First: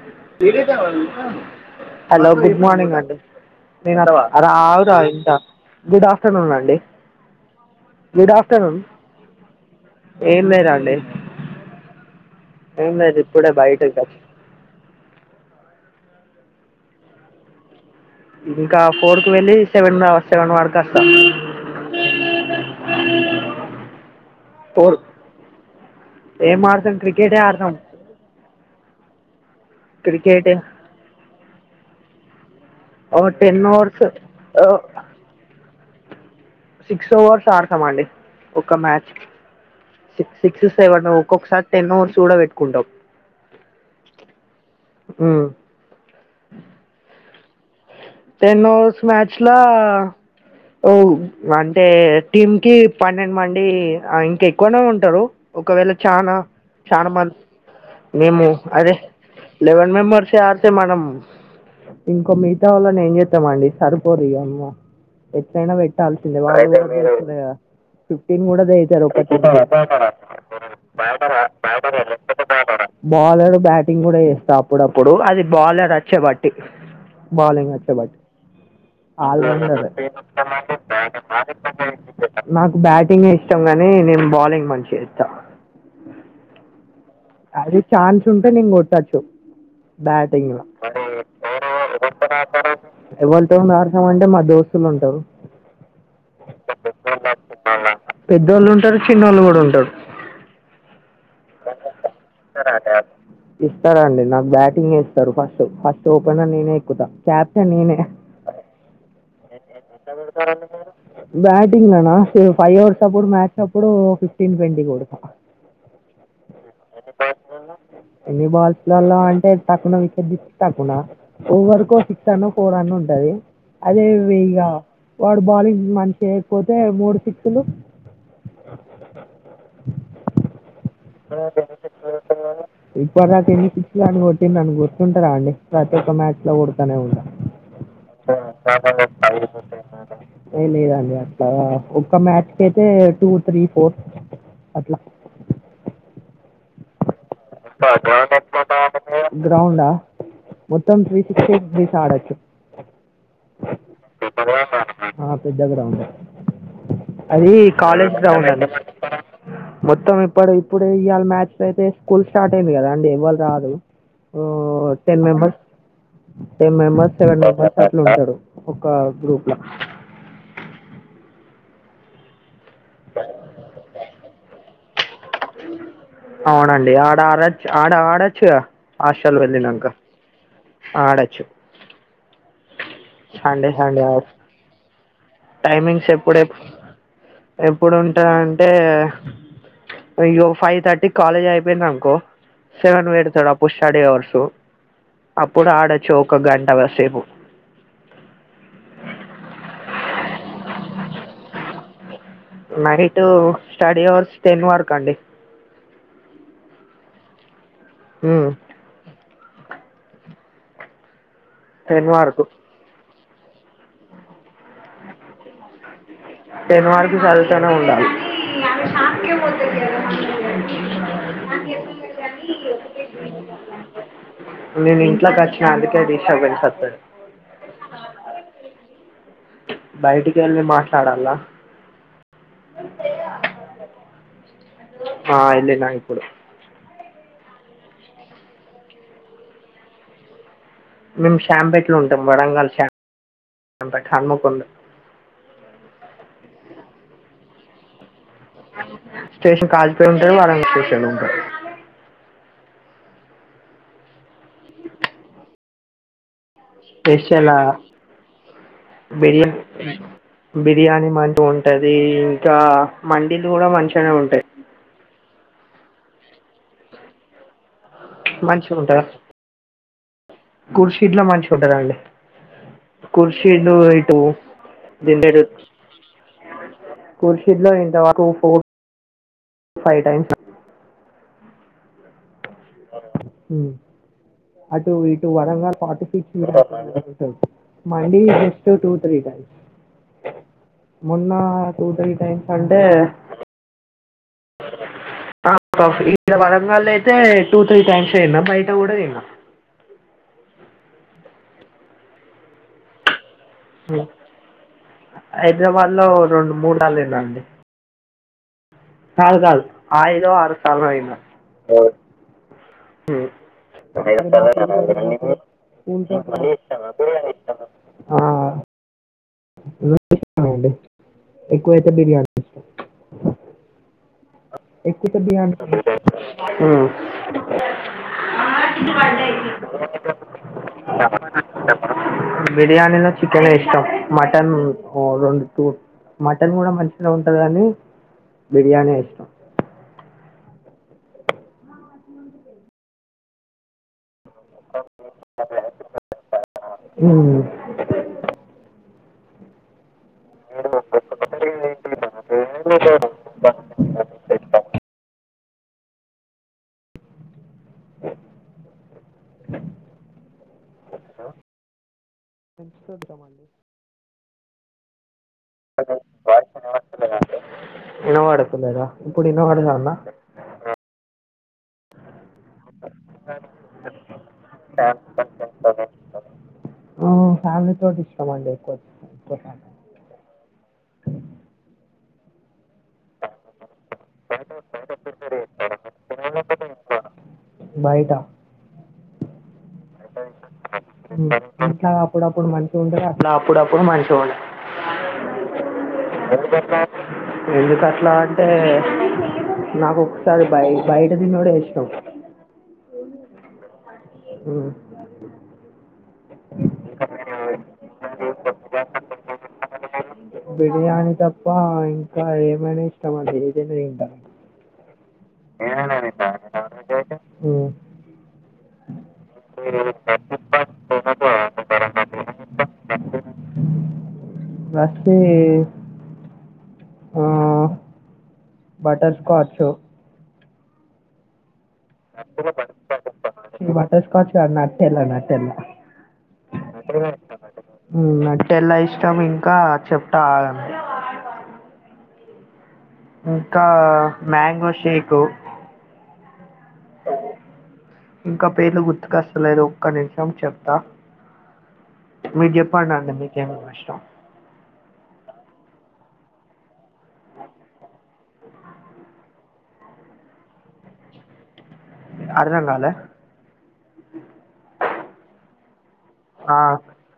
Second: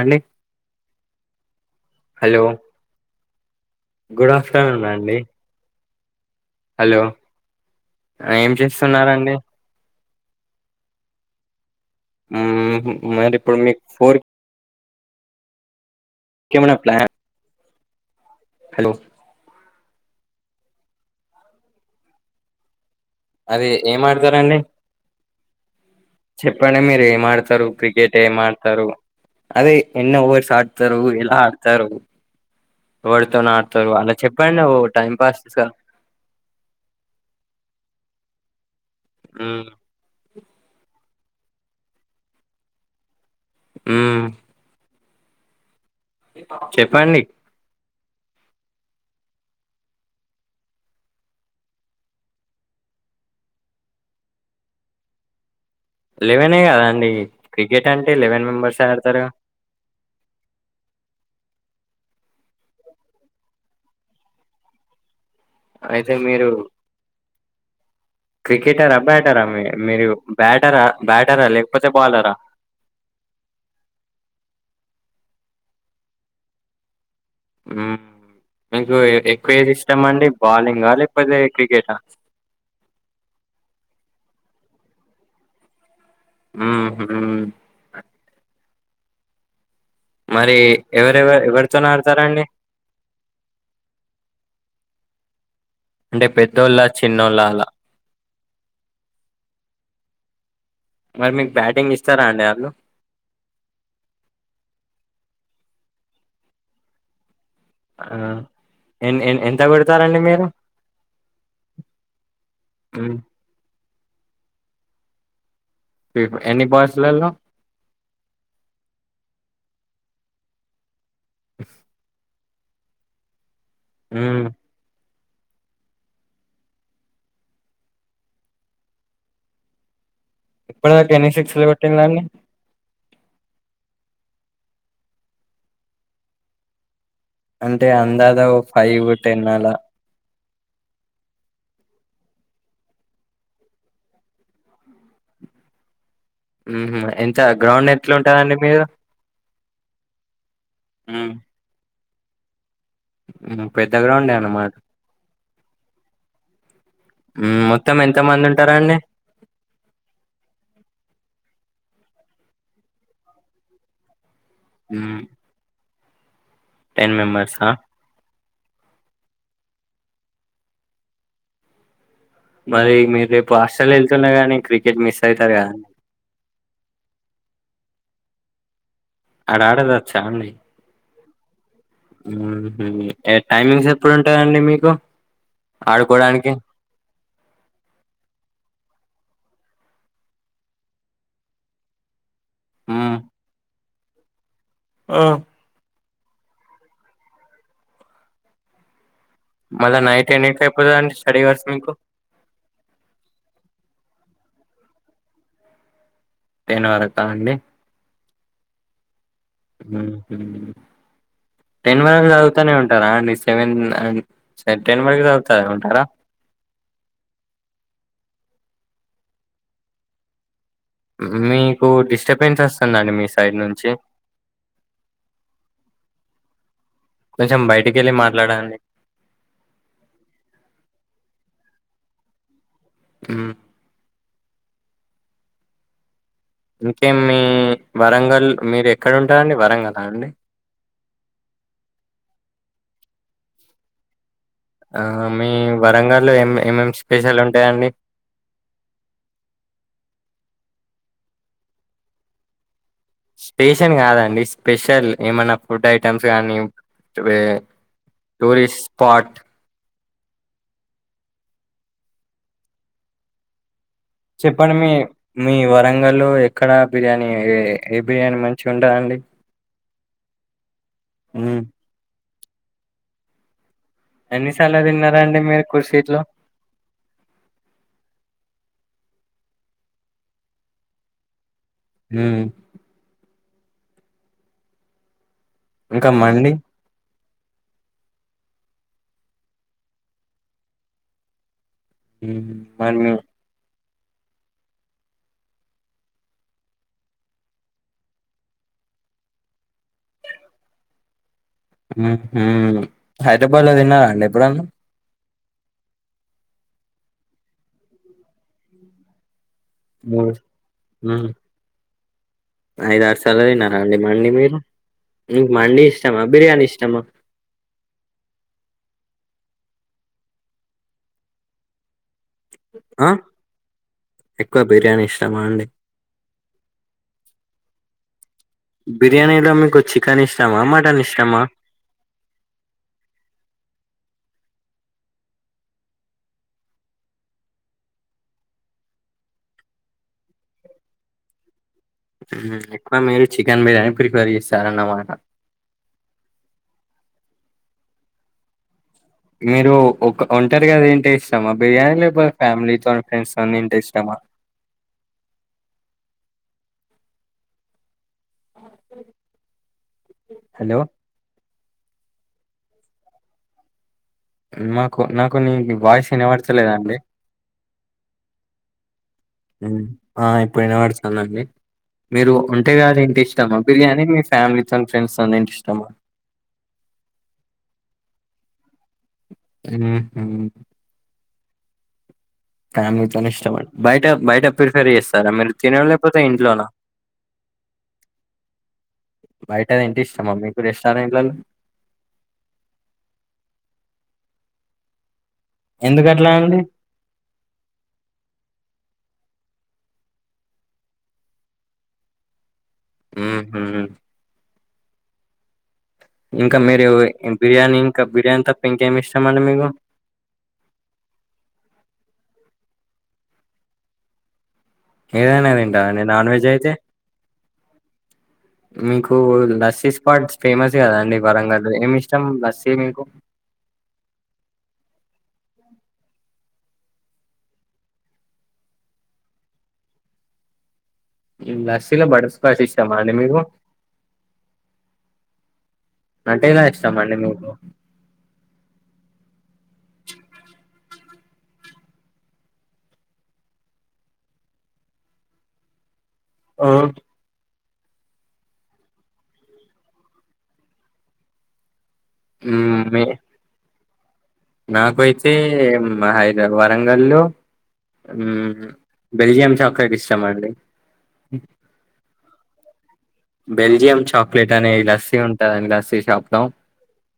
అండి hello good morning అండి నను అర్వ గుడ్ అర ఆఫ్టర్నూన్ అవుద అండి ఎంత [unintelligible] ఆఫ్టర్నూన్ అండి హలో గుడ్ ఏం ఆఫ్టర్నూన్ చేస్తున్నారండి ఏం లేదండి మ్మ్ ఏం లేదు మరి ఇప్పుడే ఇప్పుడు మీకు బయటకిచ్చ ఫోర్ కమనా ప్లా [unintelligible] ఇంకా ఫోర్ కు వెళ్ళి సెవెన్ సెవెన్ వర కోస్తా అది ఏం ఆడతారండి ఫోర్ ఏం చెప్పండి ఆడతాం మీరు ఏం క్రికెటే ఆడతారు ఆడతాం క్రికెట్ ఏమ్ ఆడతారు అదే ఎన్ని క్రికెట్ ఓవర్స్ ఆడతారు ఎలా ఆడతారు ఓ ఎవడితోను టెన్ ఆడతారు ఓవర్స్ అలా చెపండి ఓ టైం పాస్ గా సిక్స్ ఓవర్స్ ఆడతాంమండి ఒక మ్యాచ్ మ్మ్ సిక్ సిక్స్ సెవెన్ ఒకసారి టెన్ అవర్స్ కూడా పెట్టుకుంటాం ఉం ఉం చెప్పండి టెన్ ఒవర్స్ మ్యాచ్ లో ఓ అంటే టీమ్ కి పన్నెండు మంది ఇంకా ఎక్కువనే ఉంటారు ఒకవేళ చానా లెవెనే చాన కదండి మంది క్రికెట్ అంటే లెవెన్ మేము మెంబర్స్ అదే ఆడతారు లెవన్ మెంబేర్స్ ఆడితే మనం ఇంకో మిగతా వాళ్ళనే ఏం చేద్దా మండి సరిపోరు ఇగ ఎత్తణ పెట్ట అయితే ఆవస్య వాళ [unintelligible] క్రికెటరా బ్యాటరా మీ మీరు బ్యాటరా బ్యాటరా లేకపోతే బాలరా బాలర్ బ్యాటింగ్ కూడా చేస్తా అప్పుడప్పుడు అది బాలర్ వచ్చే బట్టి బాలంగ్ వచ్చే హ్మ్. బట్టి మీకు ఎ ఎక్కువ ఏది ఇష్టమండి? బౌలింగా లేకపోతే క్రికెటా? నాకు బ్యాటింగే ఇష్టం గానీ నేను బాలింగ్ మంచిగా వేస్తా ఉం అది ఛాన్స్ ఉంటే నేను కొట్టచ్చు బ్యాటింగ్ మరి ఎవరెవ ఎవరితోని ఆడతారండి? ఎవరితో నసామంటే మా దోస్తు [unintelligible] దోస్తులుంటారు అంటే పెద్దోళ్ళా? చిన్నోళ్ళా అలా? పెద్దోళ్ళు ఉంటరు చిన్న వోళ్ళు కూడా ఉంటరు మరి మీకు బ్యాటింగ్ ఇస్తారా అండి ఆళ్ళు? ఇస్తారండి నాకు బ్యాటింగే ఇస్తారు ఫస్ట్ ఫస్ట్ ఓపెన్ నేనే ఎక్కుతా క్యాప్టన్ నేనే ఆ! ఎన్ ఎన్ ఎంత కొడతారండి మీరు? బంగ్ ఫైవ్ర్స్ హ్మ్. అపో [inaudible] అప్పుడు ఫిఫ్టీన్ ట్వంటీ కొడత ఫిఫ్ ఎన్ని బాల్స్‌లలో? ఎన్ని బాల్స్లలో అంటే తక్కువన విచ్చర్ తక్కున ఓవరకో సిక్స్ అన్న ఫోర్ అన్న ఉంటది [unintelligible] అదే వి హ్మ్. ఇగా వాడు బౌలింగ్ మంచి చేయకపోతే మూడు సిక్సులు ఇప్పుడుకనిక్ సిక్స్ పెట్టటిడి ఇప్పడు నాక ఎన్ని పిచ్చలు అని కొట్టి నన్ను గుర్తుంటారా అండి ప్రతి ఒక్క మ్యాచ్ లో కొడతూనే ఉంటాను అంటే అందాజ ఓ అలా. [unintelligible] లేదండి అట్లా ఒ మ్యాచ్ క అయితే టూ త్రీ ఫోర్ అట్లా హుహు. ఎంత [unintelligible] గ్రౌండ్ ఎట్లుంటదండి మీది? మీరు గ్రౌండ్ మొత్తం హ్మ్. త్రీస్స్ ఆడచ్చు పెద్ద గ్రౌండే అన్నమాట ఆ, పెద్ద గ్రౌండ్ గా అది హ్మ్. మొత్తం కాలేజ్ గౌండ్ అండి ఎంతమందుంటారండి? మొత్తం ఇప్పుడు ళ మ్యాచ్ అయితే స్కూల్ స్టార్ట్ అయింది కదా అండి ఎవవాళ రాదు టెన్ హ్మ్. మెంబర్స్ టెన్ మెంబెర్స్ సెవెన్ మెంబర్సా? మెంబెర్స్ అట్లు ఉంటాడు ఒక గ్రూప్ లో మరి మీరు రేపు హాస్టల్ వెళ్తున్న కానీ క్రికెట్ మిస్ అవుతారు కదడి అవునండి ఆడ ఆడచ్చు ఆడ ఆడొచ్చుగా ఆశల్ వెల్ళ ఆడ నంకా ఆడదచ్చా ఆడచ్చు హ్మ్ టైమింగ్స్ ఎప్పుడు వుంటాయండి మీకు టైమింగ్స్ ఎప్పుడు ఎ ఆడుకోవడానికి ఎప్పుడుంటార అంటే అయ్యో ఫైవ్ థర్టీ కాలేజ్ అయిపోయింది అనుకో సెవెన్ మ్మ్. వేడుతాడా పుష్ స్టడీ అవేర్సు ఆ అప్పుడు ఆడొచ్చు ఒక గంట వసేపు మళ్ళా నైట్ ఎన్నిటికి అయిపోతుందండి స్టడీ అవర్స్ మీకు నైట్ స్టడీ అవర్స్ టెన్ వర్క్ అండి టెన్ వరతా అండి హ్మ్ హ్మ్ టెన్ వరకు చదువుతూనే ఉంటార సెవెన్ అ టెన్ కరకు చేసువుతానే ఉండ అ శాక పో [inaudible] మీకు డిస్టర్బెన్స్ వస్తుందండి మీ సైడ్ నుంచి నేను ఇంట్లోకోచ్చిన అందుకే డిస్టెన్స్ కొంచెం బయటికి వెళ్ళి మాట్లాడండి బయటికి వెళ్ళి మాట్లాడాల హ్మ్ ఆ ఇల్నాయిప్పుడు ఇంకే మీ వరంగల్ మీరు ఎక్కడ ఉంటారం అండి వరంగల్ అండి మేము షాంపేట్లు ఉంటాం వరంగల్ప హను ఆ మీ వరంగల్లో ఏమేం స్పెషల్ ఉంటాయా అండి స్టేషన్ కాజిపేయి ఉంటంది వారంగ స్టేషన్ లో ఉంటారు స్పేషన్ కాదండి స్పెషల్ ఏమన్నా ఫుడ్ ఐటమ్స్ కాగానీ స్పెషలా స్పాట్ బిర్యాని బిర్యానీ మంచి ఉంటది ఇంకా మడిలు కూడా మంచి చెప్పండి మీ మీ వరంగల్లో ఎక్కడ బిర్యానీ ఏ బిర్యానీ మంచిగ ఉండాలండి ఖుర్షీద్ మంచిగుంటదండి ఖుర్షీద్ ఇటాపో ఎన్నిసార్లు తిన్నారండి ఇటాపో మీరు ఖుర్షీద్లో కుర్షీలో ఇంతరకు ఫోర్ ఫైవ్ టైమ్స్ హ్మ్ హ్మ్ అటు ఇటు వరంగ పాటి ఇంకా ఫస్ మండి మల్లి జస్ట్ టూ త్రీ టైమ్స్ మొన్న త్వో త్రి హ్మ్. టైమ్స్ కంటే మరి మీ ఆ [unintelligible] ఇక్కడ వదంగళ అయితే టూ త్రీ టైమ్స్ తిన్నాం బయట కూడా తిన్నాం హైదరాబాద్ లో తిన్నారా అండి ఎప్పుడన్నా హైదరాబాద్ లో రెండు మూడు సార్లు తిన్నా అండి కాదు కాదు ఐదో ఆరో సార్లనో తిన్న ఐదు ఆరు సార్లు తిన్నారా అండి మండి మీరు మీకు మండి ఉంటా ఇష్టమా బిర్యానీ ఇష్టమా [inaudible] రెండు ఇష్టమండి ఎక్కువ అయితే బిర్యానీ ఆ బిర్యానీ ఎక్కువ అయితే ఇష్టమా బిర్యానీ అండి ఇష్టం బిర్యానీలో మీకు చికెన్ ఇష్టమా మటన్ ఇష్టమా బిర్యానీలో చికెనే ఇష్టం మటన్ ఓ రెండు టూ మటన్ కూడా మంచిగనే ఉంటది గాని బిర్యానీ ఎక్కువ మీరు చికెన్ బిర్యానీ ప్రిపేర్ చేస్తారన్నమాట అ మీరు ఒక్క ఒంటరిగా తింటే ఇష్టమా బిర్యానీ లేకపోతే ఫ్యామిలీతోని ఫ్రెండ్స్ తోని తింటే ఇష్టమా హలో నాకు నాకు నీ వాయిస్ వినబడతలేదండి వినబడతలేదా ఇప్పుడు మ్మ్. వినబడుతుందా ఆ ఇప్పుడు వినబడుతుందండి మీరు ఒంటరిగా తింటే ఇష్టమా బిర్యానీ మీ ఫ్యామిలీతోని ఫ్రెండ్స్తోని తింటే ఇష్టమా ఫ్యామిలీతోటి ఇష్టమండి ఎక్కువ ఎక్కువ శాతం. ఉ హ్మ్ ఫ్యామిలీతోని ఇష్టమాండీ ప్రతి బయట బయట ప్రిఫేర్ చేస్తరా మీరు తినడం లేకపోతే ఇంట్లోన బయట బయట తింటే ఇష్టమా మీకు రెస్టారెంట్లలో అట్లా అప్పుడప్పుడు మనిషగా ఉంటది అట్లా అప్పుడప్పుడు మంచిగా ఉండదు ఎందుకు అట్లా అండి ఎందుకట్లా ఎందుకట్లా అంటే నాకు ఒక్కొక్కసారి బయ బయట తినడం ఇష్టం ఉహు అ ఇంకా మీరు బిర్యానీ ఇంకా బిర్యానీ తప్ప ఇంకేం ఇష్టం అండి మీకు బిర్యానీ తప్ప ఇంకా ఏమైనా ఇష్టం అండి ఏదైనా తింటా ఏదైనా తింటరా అండి నాన్ వెజ్ అయితే మ్మ్. మీకు లస్సీ స్పాట్స్ ఫేమస్ కదా అండి వరంగల్లో ఏమి ఇష్టం లస్సీ మీకు ఆ బటర్ స్కాచ్ ఉమ్ లస్ బటర్స్కాచ్ కాదు నెట్ సెల్ల నెట్ సెల్ల నటేలా ఇష్టం అండి మీకు ఉమ్నెట్సెల్ల ఇంకా చెప్తా ఆగండి ఇంకా మ్యాంగో షేక్ ఆ ఇంకా పేర్లు గుర్తుకొస్తలేవు ఒక్క నిమిషం చెప్తా మీరు మ్మ్ చెప్పండి మీ అండి మీకేమేమీ ఇష్టం నాకైతే మా హైదరాబాద్ వరంగల్లో బెల్జియం చాక్లెట్ ఇష్టం అండి అర్థం కాలే బెల్జియం చాక్లెట్ అనే లస్సీ ఉంటుందింని లస్సీ షాప్ లో ఆ,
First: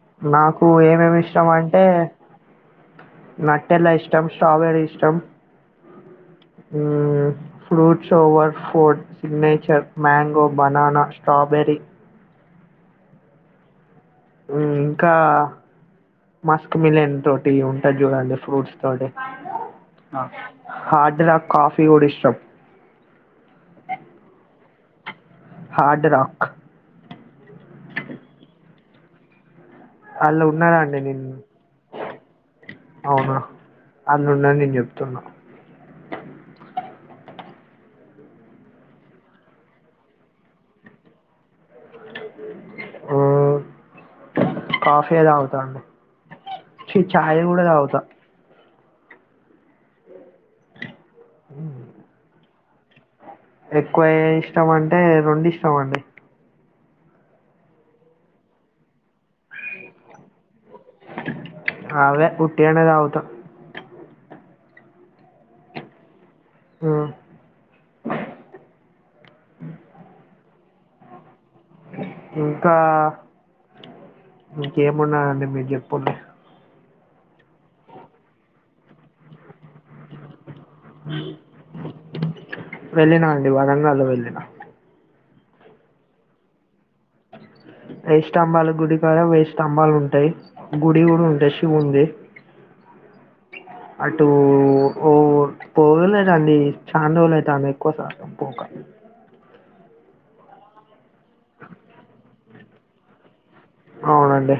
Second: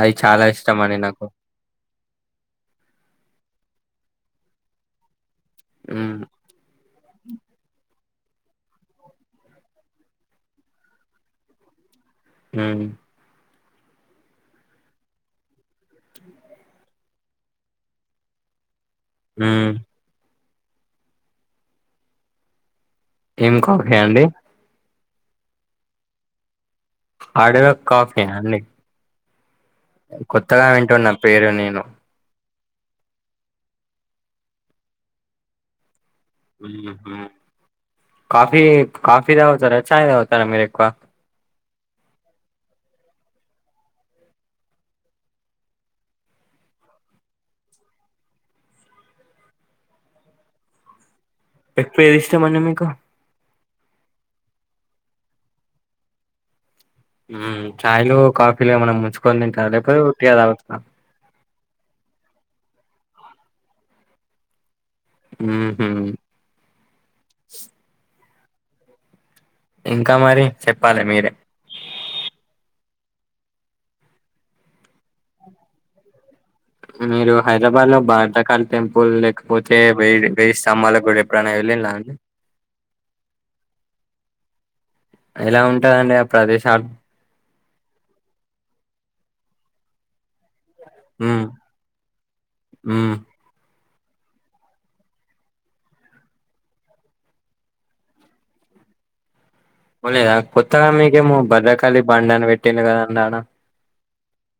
అది చాలా నాకు ఇష్టం అండి ఏమేమి నాకు ఇష్టం అంటే నట్టెల ఇష్ ష్టం స్ట్రాబెరీ ఇష్టం హ్మ్ మ్మ్ fruit shower food signature mango banana strawberry హ్మ్ ఇంకా మస్క్ మిలన్ తోటి ఉంటాది చూడండి ఫ్రూట్స్ ఉమ్ హార్ కాఫీ కూడా ఇష్టం ఏం కాఫీ అండి హార్డ్ రాక్ అడు కాఫీయా అండి అలా కొత్తగా ఉన్నారా అండి వింటున్న నిను పేరు నేను అవునా అన్నన్నాని నేను చెప్తున్న పోయి చెప్పు కాఫీ కాఫీ తాగుతారా చాయ్ తాగుతారా మీరు ఎక్కువ మ్మ్ కాఫీ ఏ తాగుతా అండి చి ఛాయ్ కూడా తాగుతా ఎక్కువ ఏది ఇష్టంమండి మీకు ఎక్కువ ఇష్టం అంటే రెండు ఇష్టం అండి చాయ్లు కాఫీలు ఏమైనా ముంచుకొని తింటా లేకపోతే ఒటిగా తాగుతవ అదే ఊటీగానే తాగుతా మ్మ్ హ్మ్ హ్మ్ ఇంకా మరి చెప్పాలి మీరే ఇంకా ఇక ఏమన్నా మీ చెప్పలే మీరు హైదరాబాద్ లో భారతకాళ టెంపుల్ లేకపోతే వేయడి వస్త అమ్మాల కూడా ఎప్పుడై వెళ్ళలా అండి వెళ్ళినా అండి వరంగల్లో వెళ్ళిన ఎలా ఉంటందిండి ఆ ప్రదేశ వెయ్యి స్తంభాలు గుడికార వెయ్యి స్తంభాలు ఉంటాయి గుడి కూడా హ్మ్. ఉంటది శివున్ ది హ్మ్ అటు ఓ పోగలేదండి చాందోలు అయితాంది ఎక్కువ శాతం పోక ఒళదా కొత్తగా మీకు ఏమో భద్రకాల బాండన పెట్టి కదా అండానా అవునండి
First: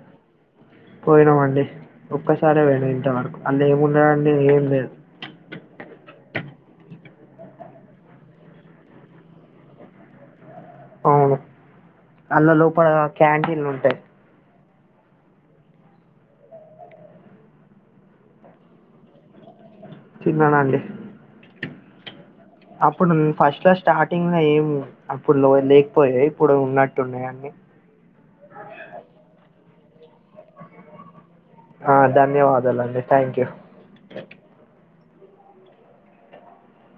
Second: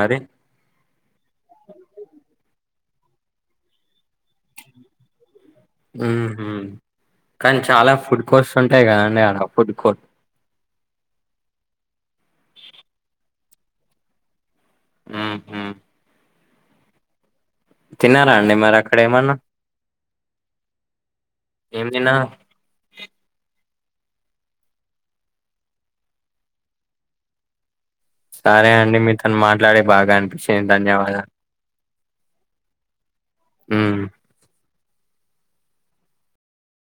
మరి పోయినామండి ఒక్కసారే పోయినా ఇంతవరకు అళ్ళ ఏమున్నాడండి ఏం లేదు మ్మ్ హ్మ్ కానీ చాలా ఫుడ్ కోర్ట్స్ ఉంటాయి కదండి అడ ఫుడ్ కోర్ట్ అవును అల్ల లోపల క్యాంటీన్లు ఉంటాయి మ్మ్ హ్మ్ తిన్నారా అండి మరి అక్కడ ఏమన్నా తిన్ననాండి ఏం తినారు అప్పుడు ఫస్ట్ లా స్టార్టింగ్ లో ఏం అప్పుడు లో లేకపోయా ఇప్పుడు ఉన్నట్టున్నాయి అండి సరే అండి మీ తను మాట్లాడే బాగా అనిపించింది ధన్యవాదాలు ధన్యవాదాలుండి థ్యాంక్ యూ మ్మ్.